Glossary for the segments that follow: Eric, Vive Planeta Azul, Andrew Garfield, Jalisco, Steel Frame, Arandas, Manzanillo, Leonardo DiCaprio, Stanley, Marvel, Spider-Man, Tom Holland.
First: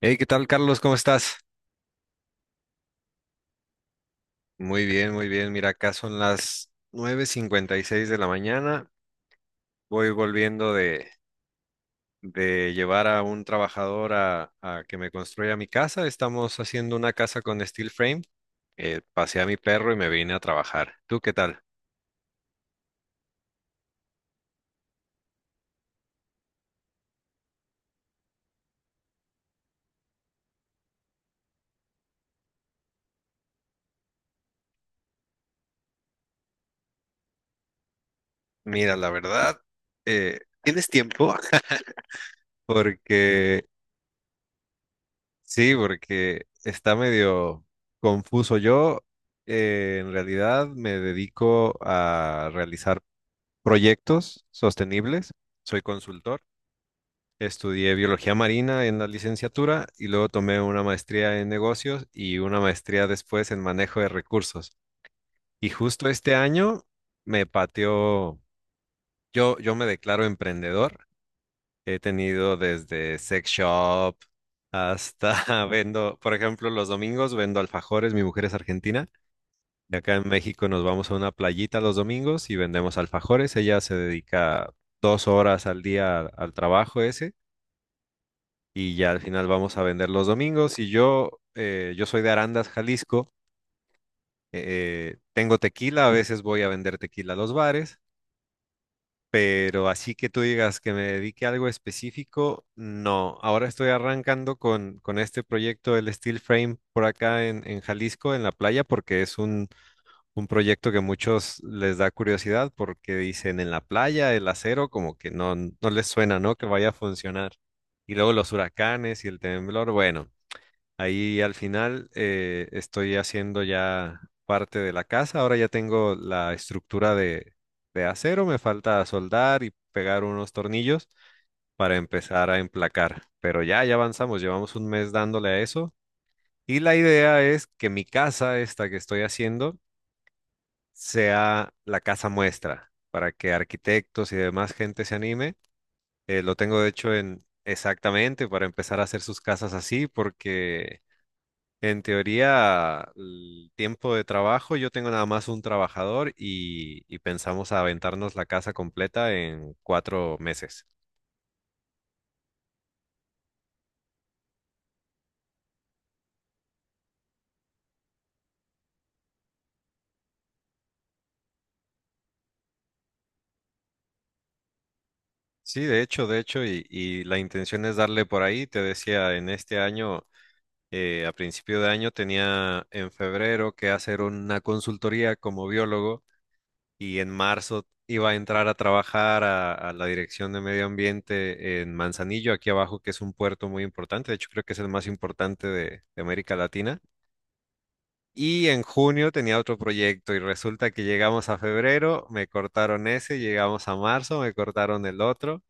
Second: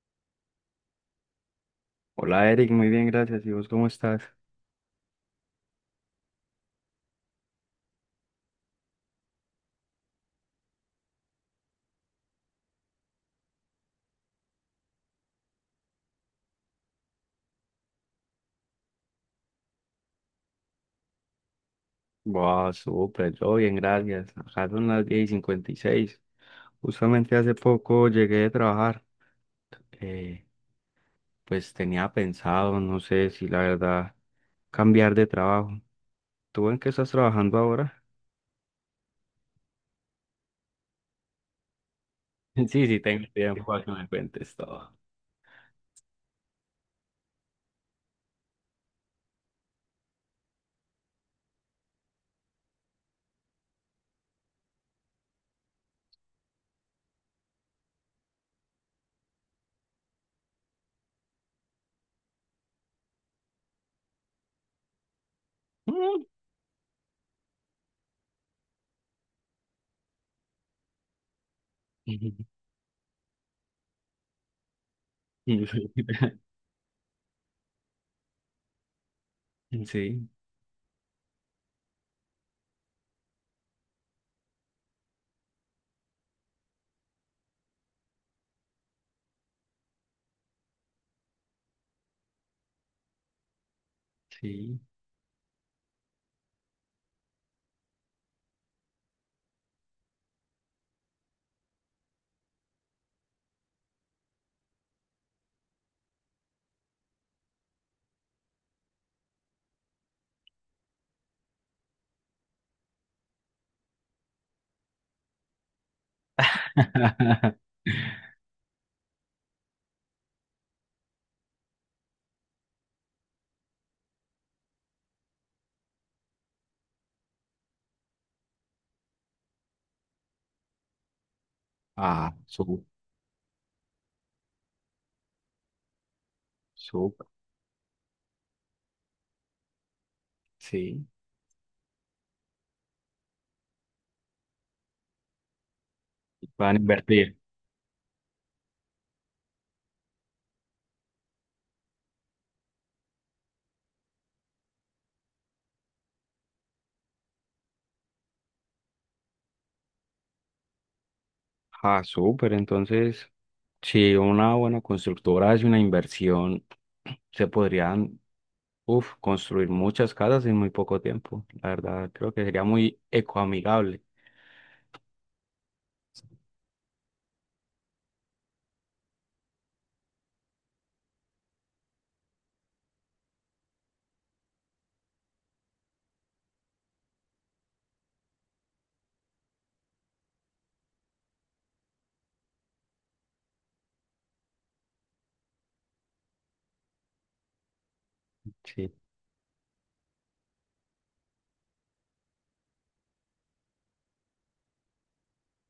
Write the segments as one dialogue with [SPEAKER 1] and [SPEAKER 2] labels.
[SPEAKER 1] Hey, ¿qué tal, Carlos? ¿Cómo estás?
[SPEAKER 2] Hola Eric, muy bien, gracias. ¿Y vos cómo estás?
[SPEAKER 1] Muy bien, muy bien. Mira, acá son las 9:56 de la mañana. Voy volviendo de llevar a un trabajador a que me construya mi casa. Estamos haciendo una casa con steel frame. Pasé a mi perro y me vine a trabajar. ¿Tú qué tal?
[SPEAKER 2] Wow, súper, yo bien, gracias. Acá son las 10 y cincuenta y seis. Justamente hace poco llegué de trabajar. Eh, pues tenía pensado, no sé si la verdad, cambiar de trabajo. ¿Tú en qué estás trabajando ahora?
[SPEAKER 1] Mira, la verdad, ¿tienes tiempo?
[SPEAKER 2] Sí, tengo
[SPEAKER 1] Porque
[SPEAKER 2] tiempo a que me cuentes todo.
[SPEAKER 1] sí, porque está medio confuso. Yo, en realidad, me dedico a realizar proyectos sostenibles. Soy consultor. Estudié biología marina en la licenciatura y luego tomé una maestría en negocios y una maestría después en manejo de recursos. Y justo este año me pateó, yo me declaro emprendedor. He tenido desde sex shop hasta vendo, por ejemplo, los domingos vendo alfajores, mi mujer es argentina. Y acá en
[SPEAKER 2] Sí,
[SPEAKER 1] México nos vamos a una playita los domingos y vendemos alfajores. Ella se dedica 2 horas al día al trabajo ese y ya al final vamos a vender los domingos. Y yo, yo soy de Arandas, Jalisco.
[SPEAKER 2] sí.
[SPEAKER 1] Tengo tequila, a veces voy a vender tequila a los bares, pero así que tú digas que me dedique a algo específico, no. Ahora estoy arrancando con este proyecto, el Steel Frame, por acá en Jalisco, en la playa, porque es un proyecto que muchos les da curiosidad porque dicen en la playa el acero como que no les suena, ¿no? Que vaya a funcionar. Y luego los huracanes y el temblor. Bueno, ahí al final estoy haciendo ya parte de la casa. Ahora ya tengo la estructura de acero. Me falta soldar y pegar unos tornillos para
[SPEAKER 2] Ah,
[SPEAKER 1] empezar a
[SPEAKER 2] súper,
[SPEAKER 1] emplacar. Pero ya avanzamos. Llevamos un mes dándole a eso. Y la
[SPEAKER 2] súper,
[SPEAKER 1] idea es que mi casa, esta que estoy haciendo,
[SPEAKER 2] sí.
[SPEAKER 1] sea la casa muestra para que arquitectos y demás gente se anime. Lo
[SPEAKER 2] Van a
[SPEAKER 1] tengo de hecho
[SPEAKER 2] invertir.
[SPEAKER 1] en exactamente para empezar a hacer sus casas así, porque en teoría el tiempo de trabajo yo tengo nada más un trabajador y pensamos aventarnos la casa completa en 4 meses.
[SPEAKER 2] Ah, súper, entonces. Si una buena constructora hace una inversión, se podrían, uf, construir muchas casas en muy poco tiempo. La verdad, creo que sería muy ecoamigable.
[SPEAKER 1] Sí, de hecho, y la intención es darle por ahí, te decía, en este año, a principio de año tenía en febrero que hacer una consultoría como biólogo y en marzo iba a entrar a trabajar a la Dirección de Medio Ambiente en Manzanillo, aquí abajo, que es un puerto muy importante, de hecho creo que es el más importante de América Latina. Y en
[SPEAKER 2] Sí.
[SPEAKER 1] junio tenía otro proyecto y resulta que llegamos a febrero, me cortaron ese, llegamos a marzo, me cortaron el otro,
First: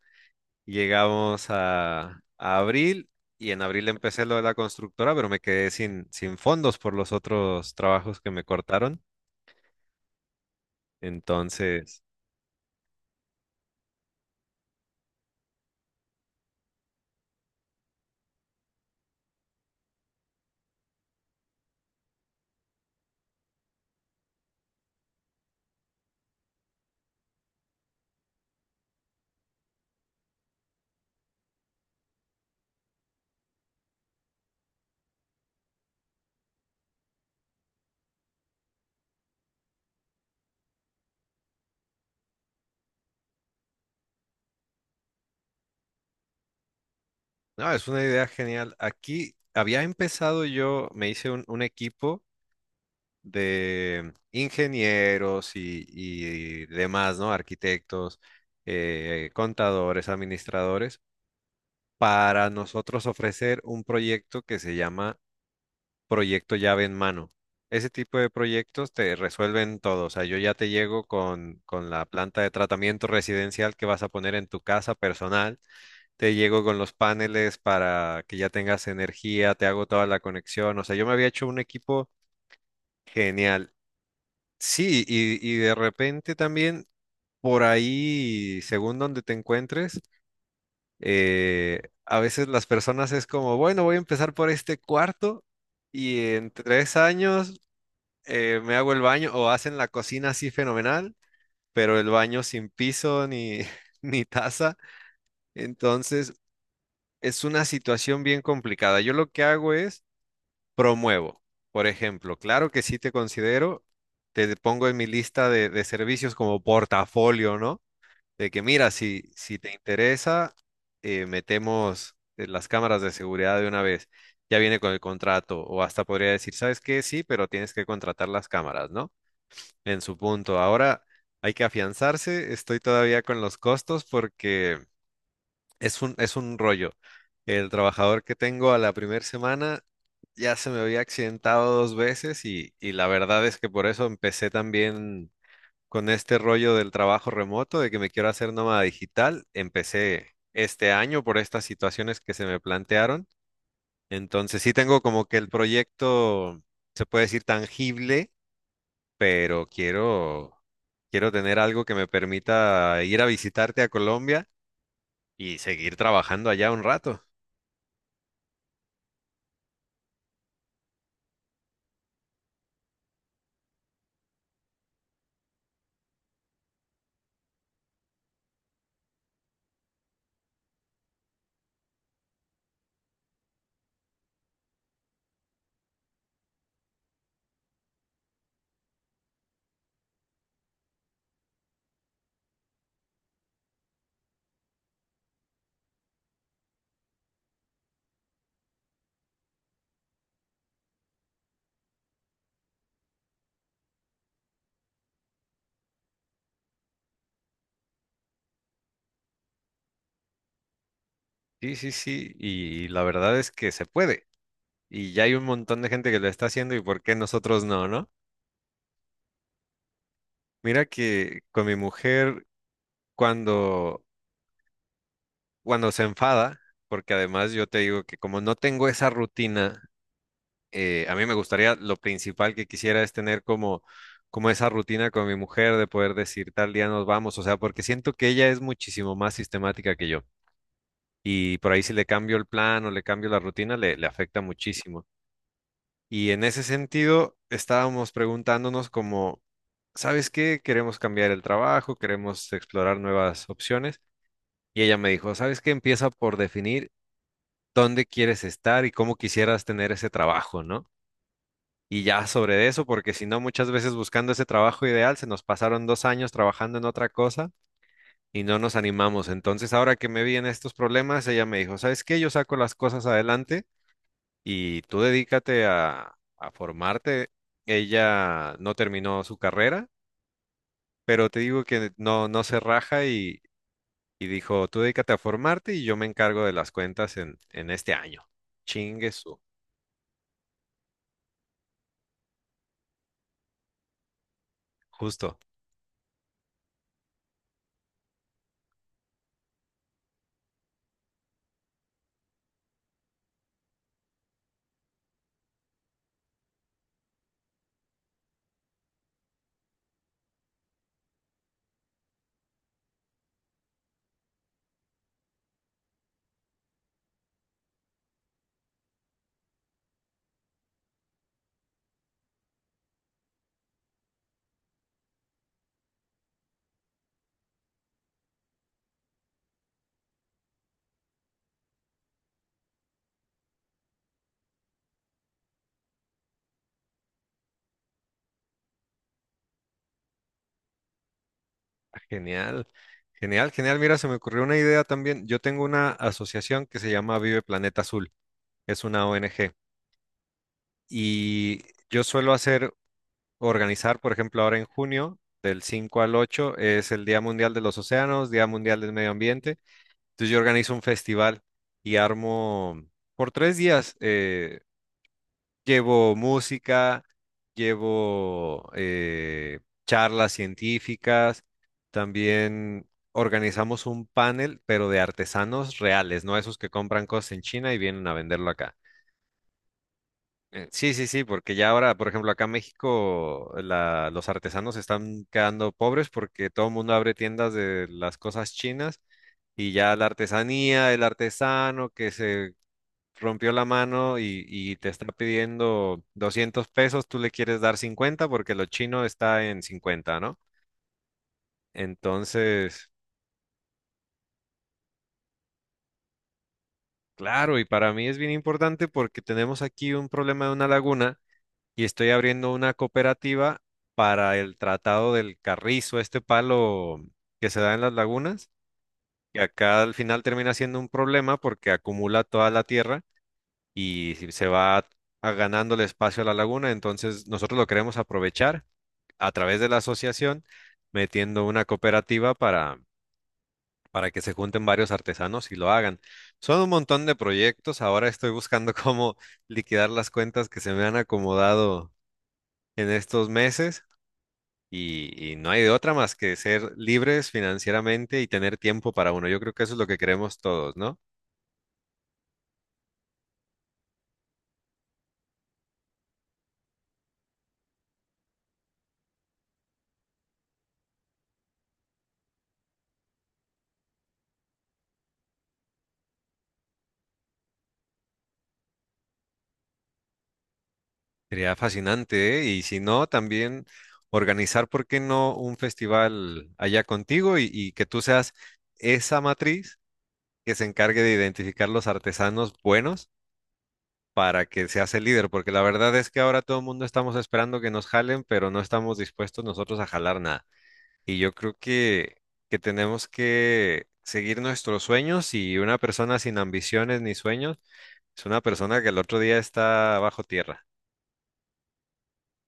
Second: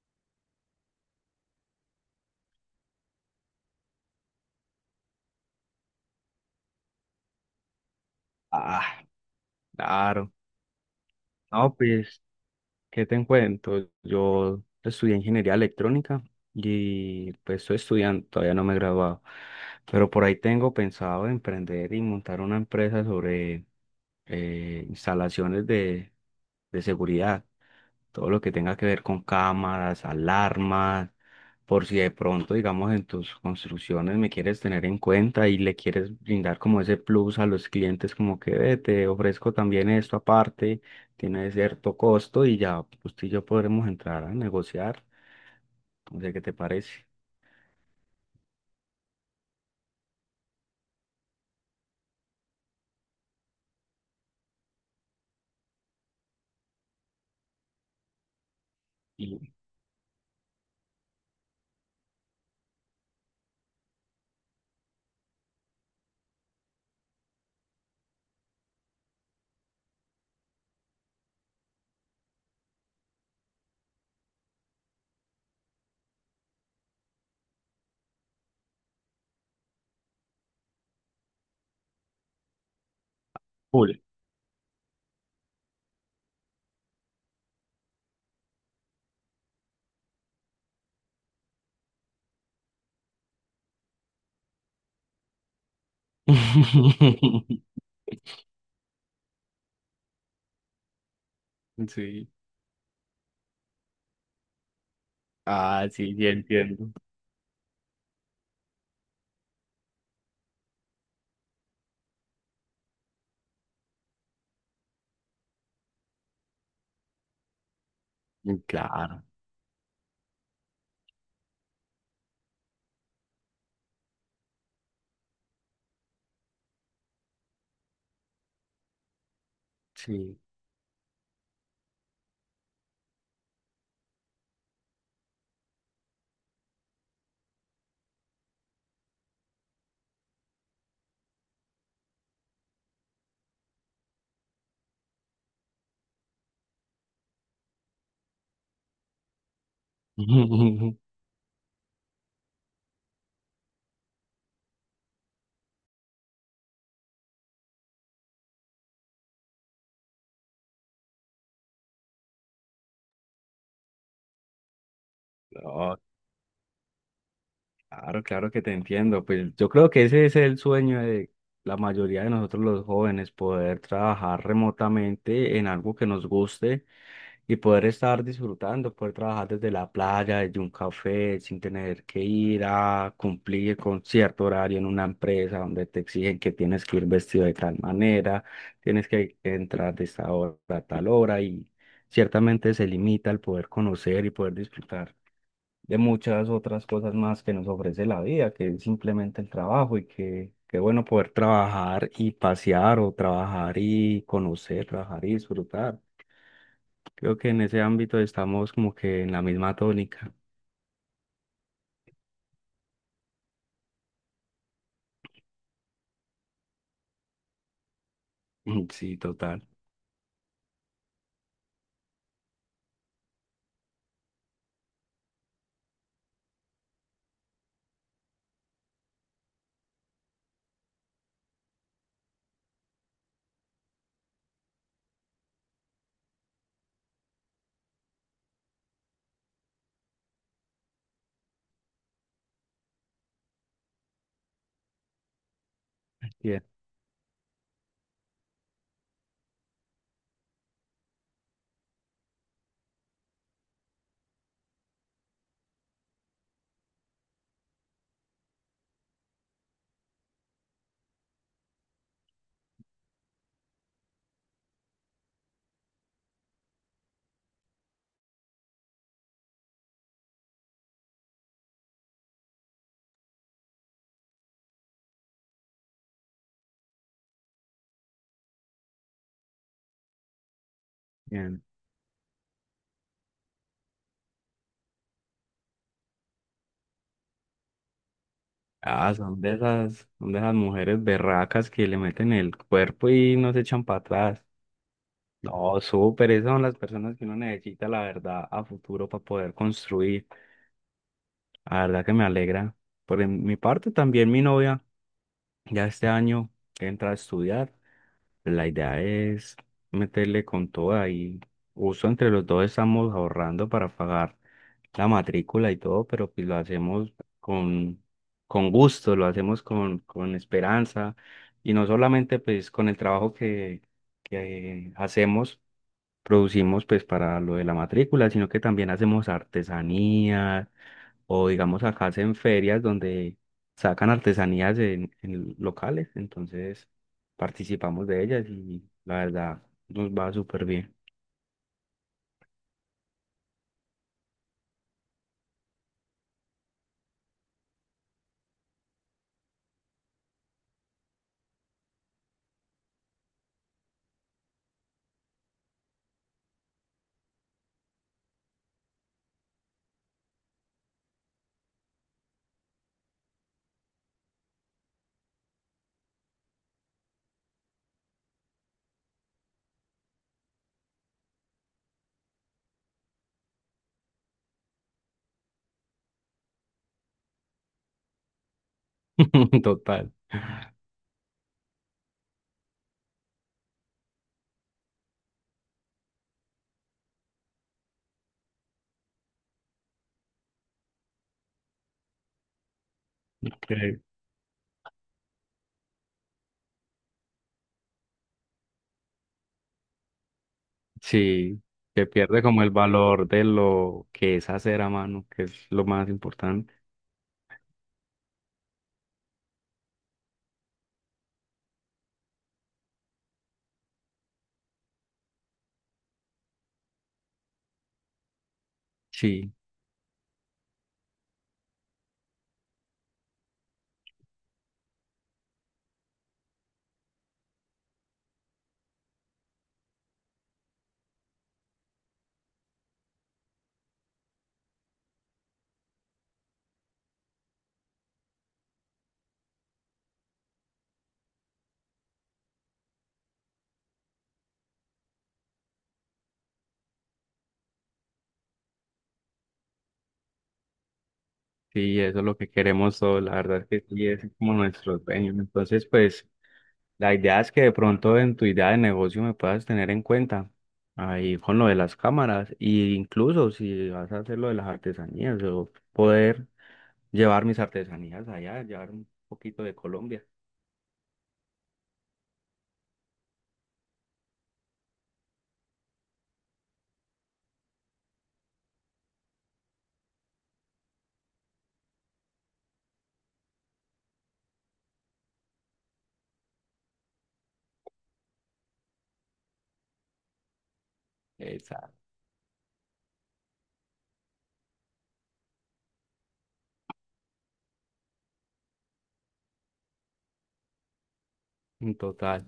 [SPEAKER 1] llegamos a abril y en abril empecé lo de la constructora, pero me quedé sin fondos por los otros trabajos que me cortaron.
[SPEAKER 2] Ah, claro. No,
[SPEAKER 1] Entonces...
[SPEAKER 2] pues. ¿Qué te cuento? Yo estudié ingeniería electrónica y pues estoy estudiando, todavía no me he graduado, pero por ahí tengo pensado emprender y montar una empresa sobre instalaciones de seguridad, todo lo que tenga que ver con cámaras, alarmas, por si de pronto, digamos, en tus construcciones me quieres tener en cuenta y le quieres brindar como ese plus a los clientes, como que "Ve, te ofrezco también esto aparte, tiene cierto costo y ya usted y yo podremos entrar a negociar". No sé qué te parece.
[SPEAKER 1] No, es una idea genial. Aquí había empezado yo, me hice un equipo de ingenieros y demás, ¿no? Arquitectos,
[SPEAKER 2] Y
[SPEAKER 1] contadores, administradores, para nosotros ofrecer un proyecto que se llama proyecto llave en mano. Ese tipo de proyectos te resuelven todo. O sea, yo ya te llego con la planta de tratamiento residencial que vas a poner en tu casa personal. Te llego con los paneles para que ya tengas energía, te hago toda la conexión. O sea, yo me había hecho un equipo genial.
[SPEAKER 2] full.
[SPEAKER 1] Sí, y de repente también por ahí, según donde te encuentres, a veces las personas es como, bueno, voy a empezar por este cuarto y en 3 años me hago el baño o hacen la cocina así fenomenal, pero el
[SPEAKER 2] Sí.
[SPEAKER 1] baño sin piso ni, ni taza.
[SPEAKER 2] Ah, sí, ya
[SPEAKER 1] Entonces,
[SPEAKER 2] entiendo.
[SPEAKER 1] es una situación bien complicada. Yo lo que hago es promuevo. Por ejemplo, claro que sí te considero, te pongo en mi lista de servicios como portafolio, ¿no? De que mira,
[SPEAKER 2] Claro,
[SPEAKER 1] si te interesa, metemos las cámaras de seguridad de una vez. Ya viene con el contrato, o hasta podría decir, ¿sabes qué? Sí, pero tienes que contratar las cámaras, ¿no? En su
[SPEAKER 2] sí.
[SPEAKER 1] punto. Ahora hay que afianzarse. Estoy todavía con los costos porque es un rollo. El trabajador que tengo a la primera semana ya se me había accidentado 2 veces y la verdad es que por eso empecé también con este rollo del trabajo remoto, de que me quiero hacer nómada digital. Empecé este año por estas situaciones que se me plantearon. Entonces sí tengo como que el proyecto, se puede decir, tangible pero quiero tener algo que me permita ir a visitarte a Colombia y seguir
[SPEAKER 2] No,
[SPEAKER 1] trabajando allá un rato.
[SPEAKER 2] claro, claro que te entiendo. Pues yo creo que ese es el sueño de la mayoría de nosotros los jóvenes, poder trabajar remotamente en algo que nos guste y poder estar disfrutando, poder trabajar desde la playa, desde un café, sin tener que ir a cumplir con cierto horario en una empresa donde te exigen que tienes que ir vestido de tal manera, tienes que entrar de esta hora a tal hora y ciertamente se limita el poder conocer y poder disfrutar de muchas otras cosas más que nos ofrece la vida, que es simplemente el trabajo y que... Qué bueno poder trabajar y pasear o trabajar y conocer, trabajar y disfrutar. Creo que en ese ámbito estamos como que en la misma tónica.
[SPEAKER 1] Sí, sí, sí, y la verdad es que se puede. Y ya hay un montón de gente que lo está haciendo y por qué nosotros no, ¿no?
[SPEAKER 2] Sí, total.
[SPEAKER 1] Mira que con mi mujer cuando, cuando se enfada, porque además yo te digo que como no tengo esa rutina, a mí me gustaría, lo principal que quisiera es tener como esa rutina con mi mujer de poder decir tal día nos vamos, o sea, porque siento que ella es muchísimo más sistemática que yo y por ahí si le cambio el plan o le cambio la rutina le afecta muchísimo. Y en ese
[SPEAKER 2] Bien,
[SPEAKER 1] sentido estábamos preguntándonos como, ¿sabes qué? Queremos cambiar el trabajo, queremos explorar nuevas opciones y ella me dijo, ¿sabes qué? Empieza por definir dónde quieres estar y cómo quisieras tener ese trabajo, ¿no? Y ya sobre eso, porque si no, muchas veces buscando ese trabajo ideal, se nos pasaron 2 años trabajando en otra cosa y no nos animamos. Entonces, ahora que me vi en estos problemas, ella me dijo, ¿sabes qué? Yo saco las cosas adelante y tú dedícate a formarte. Ella no terminó su carrera, pero te
[SPEAKER 2] bien.
[SPEAKER 1] digo que no, no se raja y dijo, tú dedícate a formarte y yo me encargo de las cuentas en este año. Chingue
[SPEAKER 2] Ah,
[SPEAKER 1] su,
[SPEAKER 2] son de esas mujeres berracas que le meten el cuerpo y no se echan para atrás.
[SPEAKER 1] justo.
[SPEAKER 2] No, súper, esas son las personas que uno necesita, la verdad, a futuro para poder construir. La verdad que me alegra. Mi parte, también mi novia ya este año entra a estudiar. La idea es meterle con toda y uso entre los dos estamos ahorrando para pagar la matrícula y todo, pero pues lo hacemos con, con gusto, lo hacemos con esperanza y no solamente pues con el trabajo que hacemos, producimos pues para lo de la matrícula, sino que también hacemos artesanías o digamos acá hacen ferias donde sacan artesanías en locales, entonces participamos de ellas y la verdad nos va súper bien.
[SPEAKER 1] Genial, genial, genial. Mira, se me ocurrió una idea también. Yo tengo una asociación que se llama Vive Planeta Azul. Es una ONG. Y yo suelo hacer, organizar, por ejemplo, ahora en junio, del 5 al 8 es el Día Mundial de los Océanos, Día Mundial del Medio Ambiente. Entonces yo organizo un festival y armo por 3 días. Llevo música, llevo charlas científicas, también organizamos un panel, pero de artesanos reales, no esos que compran cosas en China y vienen a venderlo acá.
[SPEAKER 2] Total.
[SPEAKER 1] Sí, sí, sí, porque ya ahora, por ejemplo, acá en México, los artesanos están quedando pobres porque todo el mundo abre tiendas de las cosas chinas y ya la artesanía, el artesano que se rompió la
[SPEAKER 2] Que-
[SPEAKER 1] mano y te está pidiendo 200 pesos, tú le quieres dar 50 porque lo chino está en 50, ¿no?
[SPEAKER 2] sí, que pierde como el
[SPEAKER 1] Entonces,
[SPEAKER 2] valor de lo que es hacer a mano, que es lo más importante.
[SPEAKER 1] claro, y para mí es bien importante porque tenemos aquí un problema de una laguna y estoy abriendo una cooperativa para el tratado del carrizo, este palo que se da en las lagunas, que
[SPEAKER 2] Sí,
[SPEAKER 1] acá al final termina siendo un problema porque acumula toda la tierra y se va ganando el espacio a la laguna, entonces nosotros lo queremos aprovechar a través de la asociación metiendo una cooperativa para que se junten varios artesanos y lo hagan. Son un montón de proyectos. Ahora estoy buscando cómo liquidar las cuentas que se me han acomodado en estos meses y no hay de otra más que ser libres financieramente y tener tiempo para uno. Yo creo que eso es lo que queremos todos, ¿no?
[SPEAKER 2] sí, eso es lo que queremos todos, la verdad es que sí, es como nuestro sueño. Entonces, pues... La idea es que de pronto en tu idea de negocio me puedas tener en cuenta ahí con lo de las cámaras e incluso si vas a hacer lo de las artesanías, o poder llevar mis artesanías allá, llevar un poquito de Colombia.
[SPEAKER 1] Sería fascinante, ¿eh? Y si no, también organizar, ¿por qué no un festival allá contigo? Y que tú seas esa matriz que se encargue de identificar los artesanos buenos para que seas el líder, porque la verdad es que ahora todo el mundo estamos esperando que nos jalen, pero no estamos dispuestos nosotros a jalar nada. Y yo creo
[SPEAKER 2] Exacto.
[SPEAKER 1] que tenemos que seguir nuestros sueños y una persona sin ambiciones ni sueños es una persona que el otro día está bajo tierra.
[SPEAKER 2] En total.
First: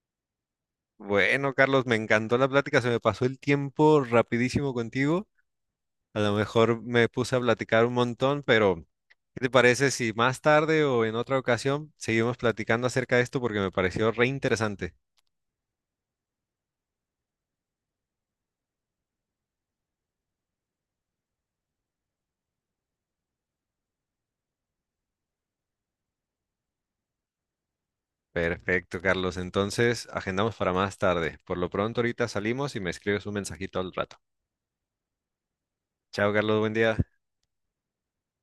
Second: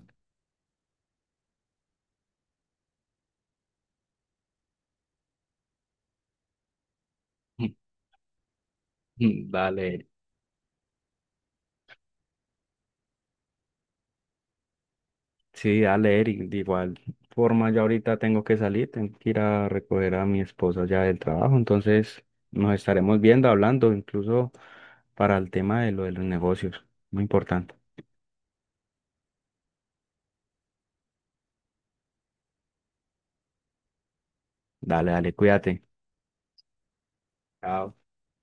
[SPEAKER 1] Bueno, Carlos, me encantó la plática, se me pasó el tiempo rapidísimo contigo. A lo mejor me puse a platicar un montón, pero ¿qué te parece
[SPEAKER 2] Dale.
[SPEAKER 1] si más tarde o en otra ocasión seguimos platicando acerca de esto porque me pareció re interesante?
[SPEAKER 2] Sí, dale, Eric. De igual forma, yo ahorita tengo que salir, tengo que ir a recoger a mi esposa ya del trabajo, entonces nos estaremos viendo, hablando, incluso para el tema de lo de los negocios. Muy importante.
[SPEAKER 1] Perfecto, Carlos. Entonces, agendamos para más tarde. Por lo pronto, ahorita salimos y me escribes un mensajito al rato.
[SPEAKER 2] Dale, dale, cuídate.
[SPEAKER 1] Chao, Carlos. Buen día.
[SPEAKER 2] Chao.